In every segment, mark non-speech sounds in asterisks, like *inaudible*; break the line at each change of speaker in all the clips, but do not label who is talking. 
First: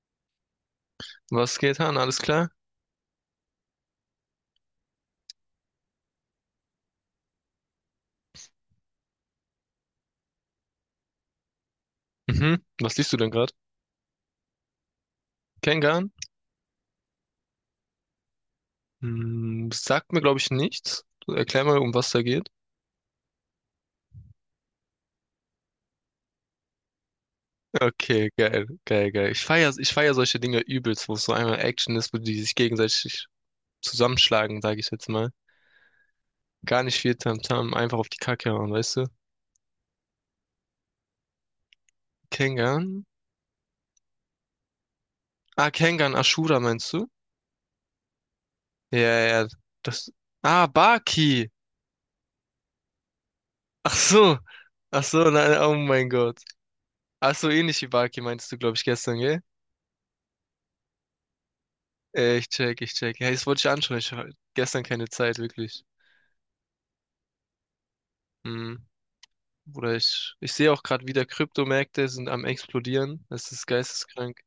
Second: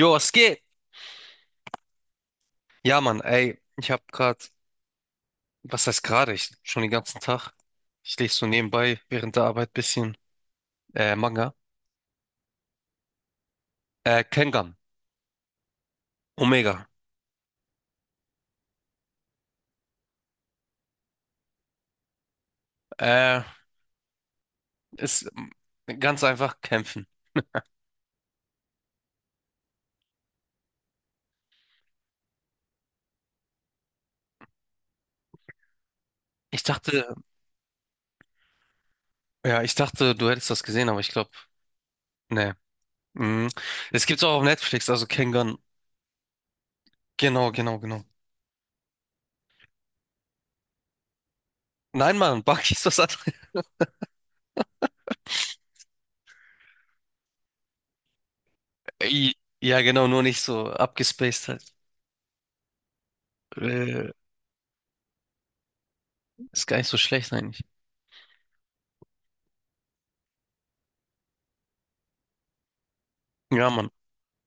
Jo, es geht.
Was geht, Han? Alles klar?
Ja, Mann, ey, ich hab grad, was heißt gerade? Ich schon den ganzen Tag. Ich lese so nebenbei während der Arbeit bisschen Manga.
Mhm. Was liest du denn gerade?
Kengan,
Kengan?
Omega.
Sagt mir, glaube ich, nichts. Erklär mal, um was da geht.
Äh, ist ganz einfach kämpfen.
Okay, geil, geil, geil. Ich feier solche Dinge übelst, wo es so einmal Action ist, wo die sich gegenseitig zusammenschlagen, sage ich jetzt mal.
Ich
Gar nicht
dachte,
viel Tamtam, einfach auf die Kacke hauen, weißt du?
ja, ich dachte, du hättest das gesehen, aber ich glaube, nee.
Kengan?
Mhm. Es gibt's auch auf Netflix, also Kengan.
Ah, Kengan Ashura meinst du?
Genau, genau, genau.
Ja, ja, das. Ah, Baki!
Nein, Mann, *laughs* Baki ist was anderes.
Ach so! Ach so, nein, oh mein Gott. Ach so, ähnlich wie Baki meinst du, glaube ich,
*laughs*
gestern,
Ey,
gell?
ja, genau, nur nicht so abgespaced halt.
Ich check. Ja, das wollte ich anschauen.
Äh,
Ich hatte gestern keine Zeit, wirklich.
Ist gar nicht so schlecht eigentlich.
Hm. Oder ich sehe auch gerade wieder, Kryptomärkte sind am explodieren. Das ist
Ja, Mann,
geisteskrank.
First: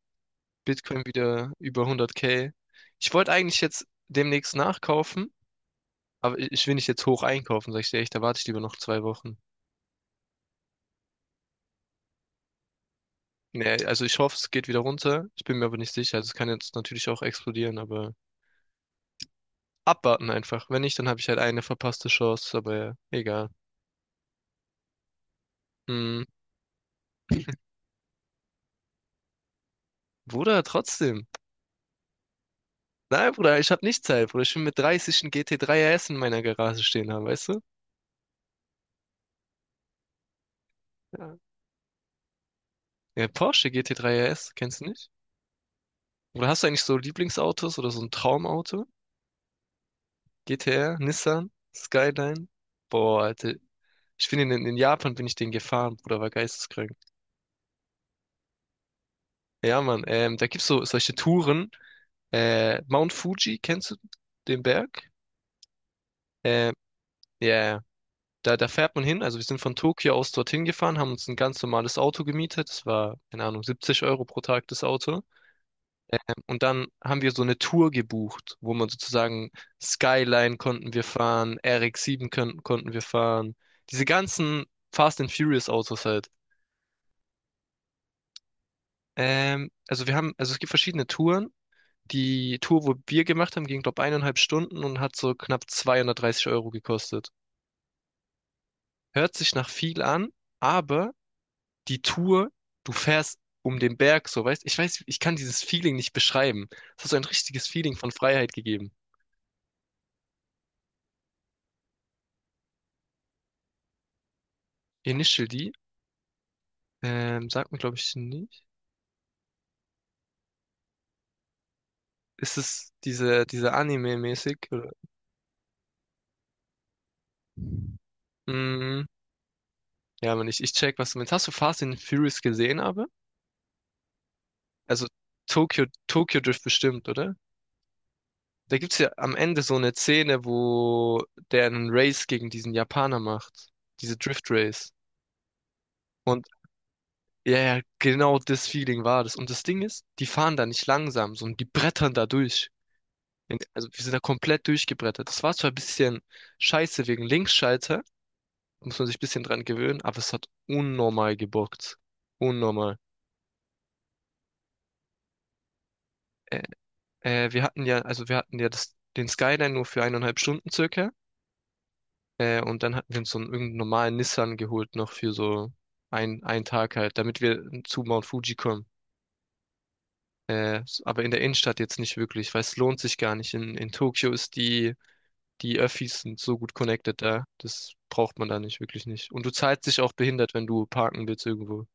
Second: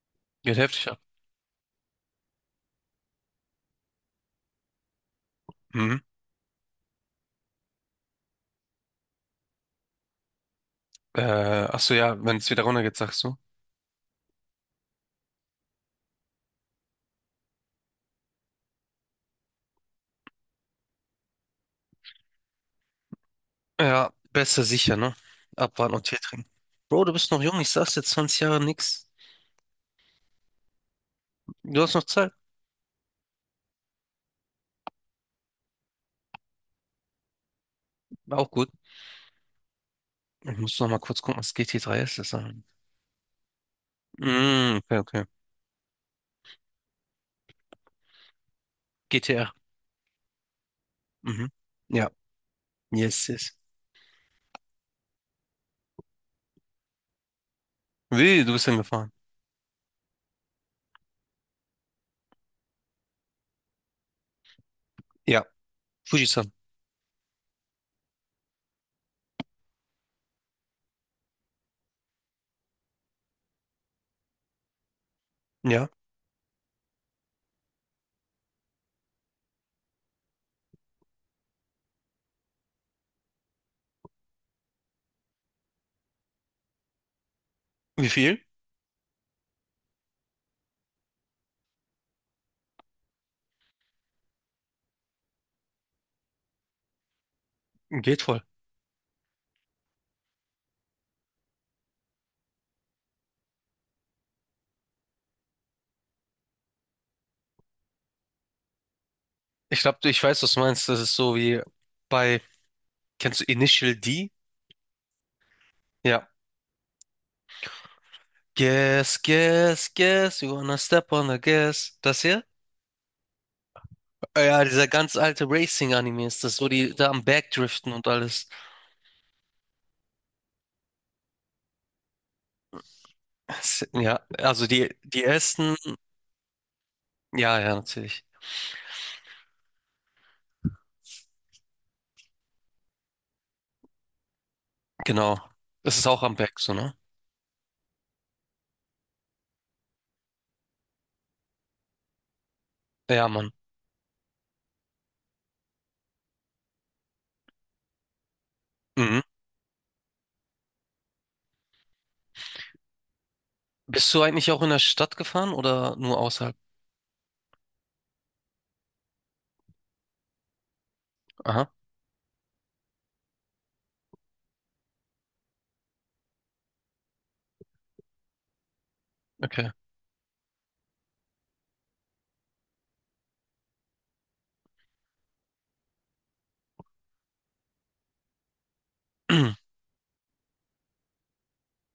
geht heftig ab.
Bitcoin wieder über 100K. Ich wollte eigentlich jetzt demnächst nachkaufen,
Mhm.
aber ich will nicht jetzt hoch einkaufen, sag ich dir echt. Da warte ich lieber noch 2 Wochen.
Äh, Ach so, ja, wenn es wieder runtergeht, sagst du.
Nee, also ich hoffe, es geht wieder runter. Ich bin mir aber nicht sicher. Also es kann jetzt natürlich auch explodieren, aber abwarten einfach. Wenn nicht, dann habe ich halt eine verpasste Chance, aber ja, egal.
Ja, besser sicher, ne? Abwarten und Tee
Hm.
trinken. Bro, du bist noch jung, ich sag's dir, 20 Jahre nix.
Bruder, trotzdem.
Du hast noch Zeit.
Nein, Bruder, ich habe nicht Zeit, Bruder. Ich will mit 30 einen GT3 RS in meiner Garage stehen haben, weißt du?
Auch gut. Ich muss noch mal kurz gucken,
Ja.
was GT3 ist. Das ist
Ja, Porsche GT3 RS,
mm,
kennst du
okay,
nicht?
okay.
Oder hast du eigentlich so Lieblingsautos oder so ein Traumauto?
GTR.
GTR,
Mhm.
Nissan,
Ja.
Skyline? Boah,
Yes,
Alter.
yes.
Ich bin in Japan bin ich den gefahren, Bruder, war geisteskrank.
Wie, du bist hingefahren?
Ja, Mann, da gibt's so solche Touren. Mount Fuji, kennst du den Berg?
Ja. Fujisan.
Ähm, ja, ja. Da fährt man hin. Also wir sind von Tokio aus dorthin gefahren, haben uns ein ganz normales Auto gemietet. Das war, keine Ahnung, 70 € pro Tag das Auto.
Ja.
Und dann haben wir so eine Tour gebucht, wo man sozusagen Skyline konnten wir fahren, RX-7 konnten wir fahren. Diese ganzen Fast and Furious Autos halt.
Wie viel?
Also wir haben, also es gibt verschiedene Touren. Die Tour, wo wir gemacht haben, ging, glaube ich, 1,5 Stunden und hat so knapp 230 € gekostet.
Geht voll.
Hört sich nach viel an, aber die Tour, du fährst um den Berg, so weißt, ich weiß, ich kann dieses Feeling nicht beschreiben. Es hat so ein richtiges Feeling von Freiheit gegeben.
Ich glaube, ich weiß, was du meinst. Das ist so wie bei, kennst du Initial D?
Initial D,
Ja.
sagt mir glaube ich nicht.
Guess, guess, guess, you wanna step on the gas. Das hier?
Ist es diese
Ja,
Anime-mäßig?
dieser
Oder?
ganz alte Racing-Anime ist das, wo die da am Backdriften und alles.
Mm, ja, aber nicht. Ich check, was du meinst. Hast du Fast and Furious gesehen, aber?
Ja, also die,
Also
die ersten,
Tokyo Drift bestimmt, oder?
ja, ja, natürlich.
Da gibt's ja am Ende so eine Szene, wo der einen Race gegen diesen Japaner macht. Diese Drift Race.
Genau. Das ist auch am
Und
Back, so, ne?
ja, ja, genau das Feeling war das. Und das Ding ist, die fahren da nicht langsam, sondern die brettern da durch.
Ja, Mann.
Also wir sind da komplett durchgebrettert. Das war zwar ein bisschen scheiße wegen Linksschalter, muss man sich ein
Mhm.
bisschen dran gewöhnen, aber es hat unnormal gebockt. Unnormal.
Bist du eigentlich auch in der Stadt gefahren oder nur außerhalb?
Äh, Wir hatten ja das, den Skyline nur für 1,5 Stunden circa.
Aha,
Und dann hatten wir uns so einen irgendeinen normalen Nissan geholt noch für so einen Tag halt, damit wir zu Mount Fuji kommen.
okay.
Aber in der Innenstadt jetzt nicht wirklich, weil es lohnt sich gar nicht. In Tokio ist die Öffis sind so gut connected da. Das braucht man da nicht, wirklich nicht. Und du
*clears throat*
zahlst dich auch behindert, wenn du parken willst irgendwo.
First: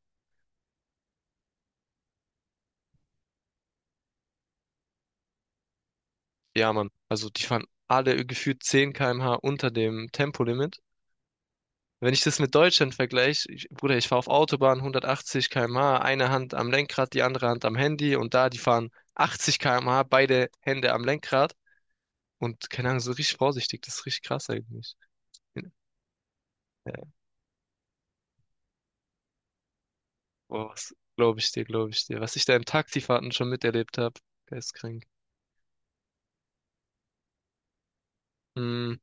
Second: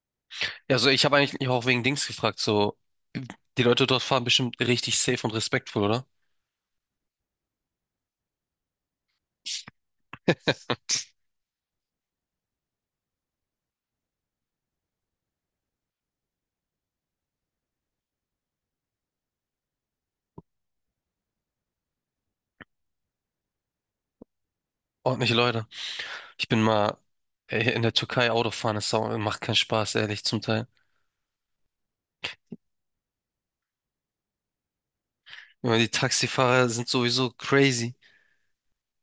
Also ich habe eigentlich auch wegen Dings gefragt, so, die Leute dort fahren bestimmt richtig safe und respektvoll, oder?
Ja, Mann. Also die fahren alle gefühlt 10 km/h unter dem Tempolimit. Wenn ich das mit Deutschland vergleiche, ich, Bruder, ich fahre auf Autobahn 180 km/h, eine Hand am Lenkrad, die andere Hand am Handy und da, die fahren 80 km/h, beide Hände am Lenkrad und keine Ahnung, so richtig vorsichtig, das ist richtig krass eigentlich.
Ordentliche Leute. Ich bin mal in der Türkei Autofahren, das macht keinen Spaß, ehrlich, zum Teil.
Boah, was glaube ich dir, glaube ich dir. Was ich da in Taxifahrten schon miterlebt habe, geistkrank.
Immer die Taxifahrer sind sowieso crazy.
Mhm.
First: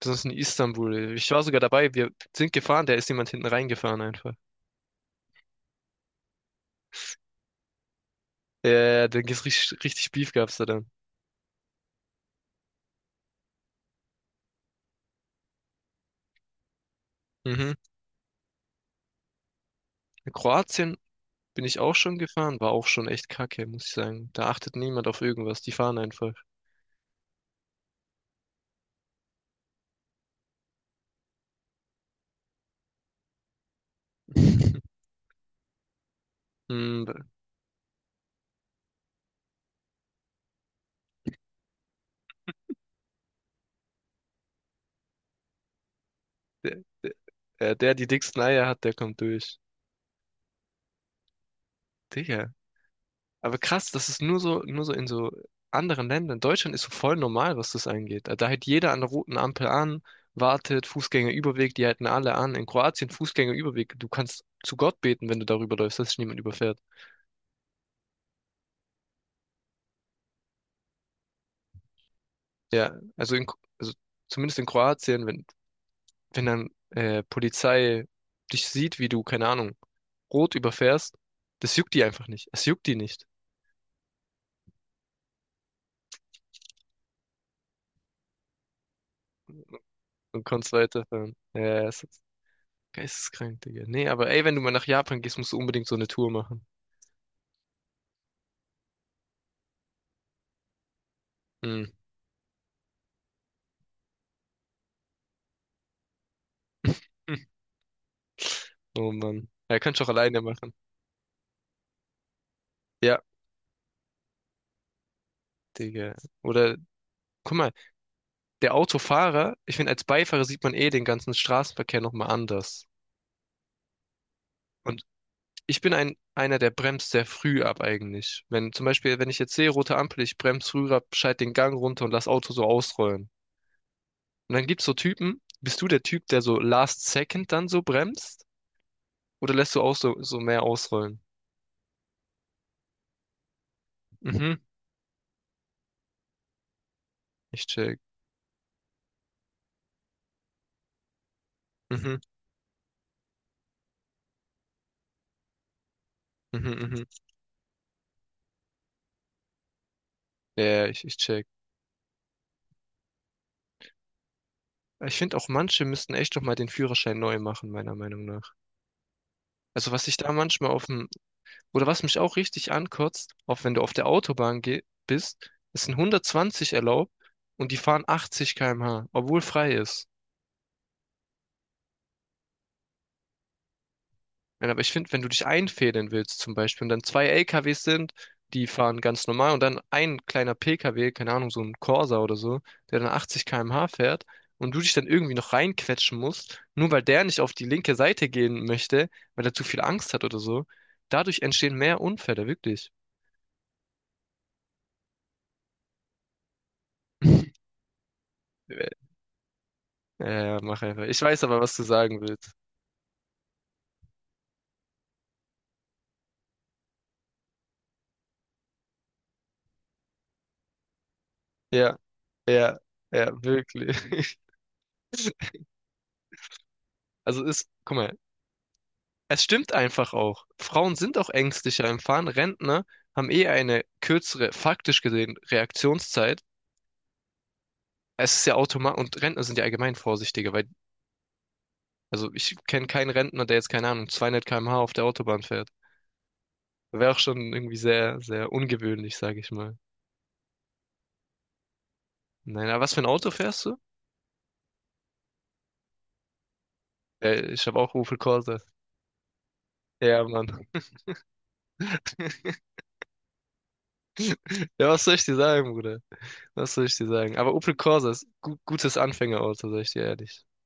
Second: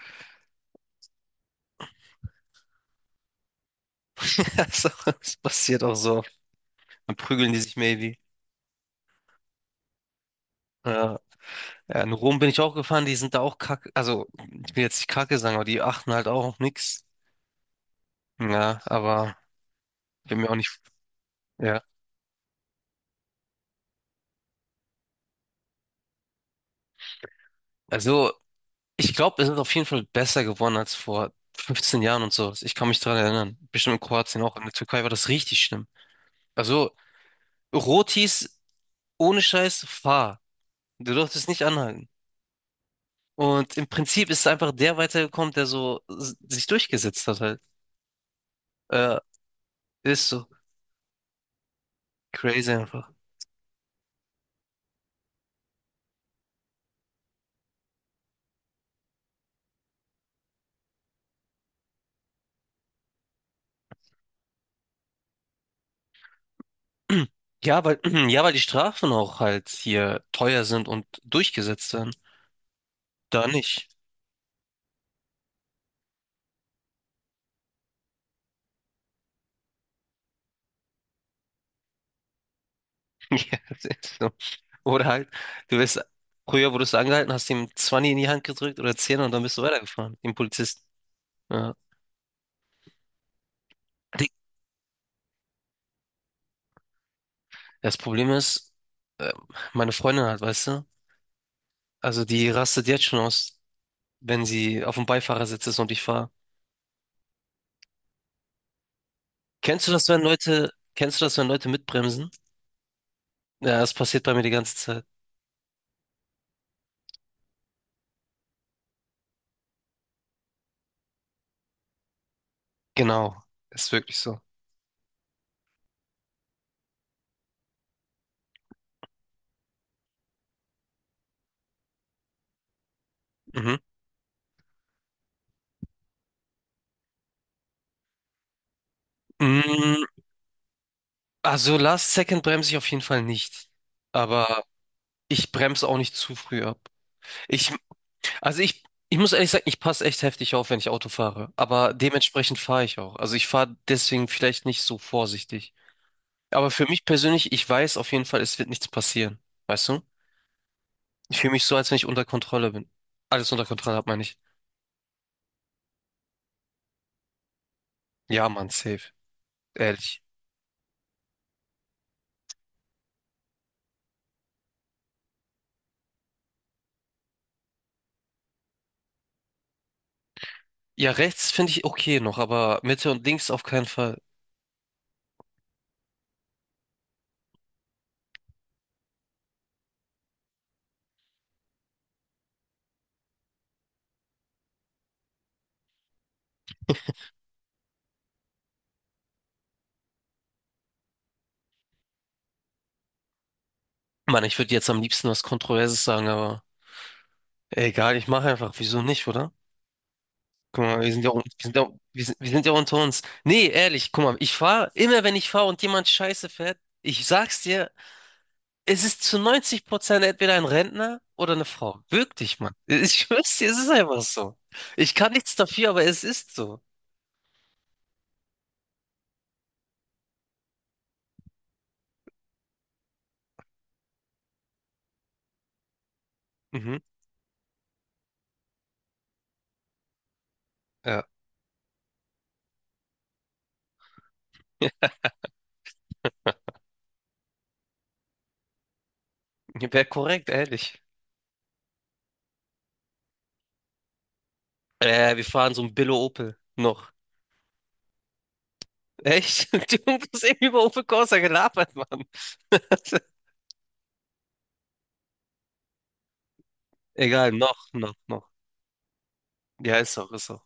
Besonders in Istanbul. Ich war sogar dabei, wir sind gefahren, da ist jemand hinten reingefahren einfach.
*laughs* Also, das passiert auch so oft. Dann prügeln die sich maybe.
Ja, da gibt's richtig, richtig Beef gab's da dann.
Ja. Ja, in Rom bin ich auch gefahren, die sind da auch kacke. Also, ich will jetzt nicht kacke sagen, aber die achten halt auch auf nichts.
Mhm.
Ja, aber
In
bin mir auch nicht.
Kroatien bin ich
Ja.
auch schon gefahren, war auch schon echt kacke, muss ich sagen. Da achtet niemand auf irgendwas, die fahren einfach.
Also, ich glaube, es ist auf jeden Fall besser geworden als vor 15 Jahren und sowas. Ich kann mich daran erinnern. Bestimmt in Kroatien auch. In der
*laughs*
Türkei war das richtig schlimm. Also,
Mhm.
Rotis ohne Scheiß, fahr. Du durftest nicht anhalten. Und im Prinzip ist einfach der weitergekommen, der so sich durchgesetzt hat halt.
Der, der die dicksten Eier hat, der
Äh,
kommt durch.
Ist so.
Digga,
Crazy einfach.
aber krass, das ist nur so in so anderen Ländern. Deutschland ist so voll normal, was das angeht. Da hält jeder an der roten Ampel an, wartet, Fußgängerüberweg, die halten alle an. In Kroatien Fußgängerüberweg, du kannst zu Gott beten, wenn du darüber läufst, dass dich niemand überfährt.
*clears throat* Ja, weil, *clears throat* ja, weil die Strafen auch halt hier teuer sind und durchgesetzt werden.
Ja, also,
Da nicht.
also zumindest in Kroatien, wenn dann Polizei dich sieht, wie du, keine Ahnung, rot überfährst, das juckt die einfach nicht. Es juckt die nicht.
*laughs* Ja, das ist so. Oder halt, du wirst, früher wurdest du angehalten, hast ihm 20 in die Hand gedrückt oder 10 und dann bist du weitergefahren, dem
Und kannst
Polizisten.
weiterfahren.
Ja.
Ja, es ist geisteskrank, Digga. Nee,
Die-
aber ey, wenn du mal nach Japan gehst, musst du unbedingt so eine Tour machen.
Das Problem ist, äh, meine Freundin halt, weißt du,
Mhm.
also die rastet jetzt schon aus, wenn sie auf dem Beifahrersitz ist und ich fahre.
*laughs* Hm. Oh Mann. Er könnte es auch alleine machen.
Kennst du das, wenn Leute mitbremsen?
Ja,
Ja, das passiert bei mir die ganze Zeit.
Digga. Oder, guck mal, der Autofahrer, ich finde, als Beifahrer sieht man eh den ganzen Straßenverkehr nochmal anders.
Genau, ist wirklich so.
Und ich bin einer, der bremst sehr früh ab eigentlich. Wenn zum Beispiel, wenn ich jetzt sehe, rote Ampel, ich bremse früh ab, schalte den Gang runter und lass Auto so ausrollen.
Mhm.
Und dann gibt's so Typen, bist du der Typ, der so last second dann so bremst? Oder lässt du auch
Mm,
so, so mehr ausrollen?
Also Last Second bremse ich auf jeden Fall nicht.
Mhm,
Aber ich bremse auch nicht zu früh ab.
ich
Ich,
check.
also ich, Ich muss ehrlich sagen, ich passe echt heftig auf, wenn ich Auto fahre. Aber
Mhm,
dementsprechend fahre ich auch. Also ich fahre deswegen vielleicht nicht so vorsichtig.
mhm,
Aber für
mhm.
mich persönlich, ich weiß auf jeden Fall, es wird nichts passieren. Weißt du?
Ja, ich
Ich
check.
fühle mich so, als wenn ich unter Kontrolle bin. Alles unter Kontrolle hat, meine ich.
Ich finde auch manche müssten echt noch mal den Führerschein neu machen, meiner Meinung
Ja,
nach.
Mann, safe.
Also was ich
Ehrlich.
da manchmal auf dem, oder was mich auch richtig ankotzt, auch wenn du auf der Autobahn geh bist, ist ein 120 erlaubt und die fahren 80 km/h, obwohl frei ist.
Ja, rechts finde ich okay noch, aber Mitte und links auf keinen Fall.
Nein, aber ich finde, wenn du dich einfädeln willst zum Beispiel und dann zwei LKWs sind, die fahren ganz normal und dann ein kleiner PKW, keine Ahnung, so ein Corsa oder so, der dann 80 km/h fährt und du dich dann irgendwie noch reinquetschen musst, nur weil der nicht auf die linke Seite gehen möchte, weil er zu viel Angst hat oder so, dadurch entstehen mehr Unfälle, wirklich.
Mann, ich würde jetzt am liebsten was Kontroverses sagen, aber.
*laughs*
Egal, ich mache einfach. Wieso nicht, oder?
Ja, ja, mach
Guck mal,
einfach.
wir
Ich
sind ja, un-
weiß aber, was du sagen
wir
willst.
sind ja unter uns. Nee, ehrlich, guck mal, ich fahre, immer wenn ich fahre und jemand Scheiße fährt, ich sag's dir, es ist zu 90% entweder ein Rentner oder eine
Ja,
Frau. Wirklich, Mann.
ja,
*laughs* Ich
ja,
schwör's dir, es ist einfach
wirklich.
so. Ich kann nichts
*laughs*
dafür, aber es ist so.
Also ist, guck mal. Es stimmt einfach auch. Frauen sind auch ängstlicher im Fahren. Rentner haben eh eine kürzere, faktisch gesehen, Reaktionszeit.
Mhm,
Es ist ja automatisch, und Rentner sind ja allgemein vorsichtiger, weil,
ja.
also ich kenne keinen Rentner, der jetzt, keine Ahnung, 200 km/h auf der
*laughs*
Autobahn fährt. Wäre auch schon irgendwie sehr, sehr ungewöhnlich, sage ich mal.
Wäre korrekt, ehrlich.
Nein, aber was für ein Auto fährst du?
Wir fahren so ein Billo Opel. Noch.
Ich habe auch Opel Corsa.
Echt? *laughs* Du
Ja,
hast
Mann.
eben über Opel Corsa gelabert, Mann.
*laughs*
*laughs*
Ja, was soll ich dir sagen, Bruder? Was soll ich dir sagen?
Egal,
Aber Opel
noch,
Corsa
noch,
ist
noch.
gu gutes Anfängerauto, sag ich
Ja,
dir
ist auch,
ehrlich.
ist auch.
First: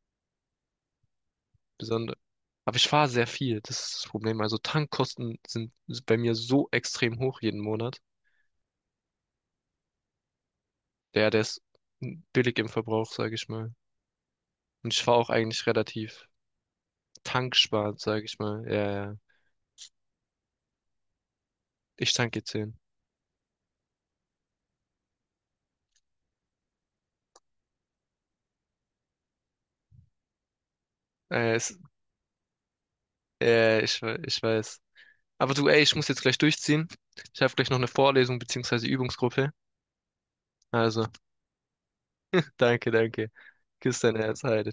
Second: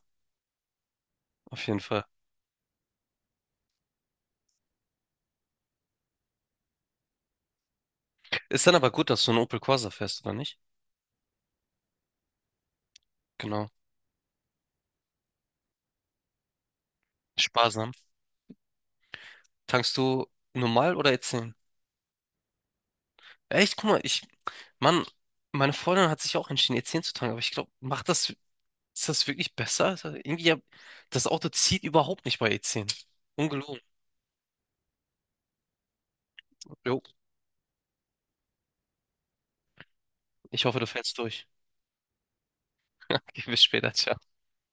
Auf jeden Fall.
Besonders. Aber ich fahre sehr viel, das ist das Problem. Also Tankkosten sind bei mir so extrem hoch jeden Monat.
Ist dann aber gut, dass du einen Opel Corsa fährst, oder nicht?
Der ist billig im Verbrauch, sage ich
Genau.
mal. Und ich fahre auch eigentlich relativ
Sparsam.
tanksparend, sage ich mal. Ja, ja.
Tankst du normal oder E10?
Ich tanke zehn. 10.
Echt, guck mal, ich, Mann, meine Freundin hat sich auch entschieden, E10 zu tanken, aber ich glaube, macht das, ist das wirklich besser? Das Auto
Äh, es,
zieht überhaupt nicht bei E10. Ungelogen.
Ich weiß. Aber du, ey, ich muss jetzt gleich durchziehen.
Jo,
Ich habe gleich noch eine Vorlesung beziehungsweise Übungsgruppe.
ich hoffe, du
Also,
fährst durch.
danke,
*laughs*
danke.
Okay, bis später,
Küss dein
ciao.
Herz, Heide.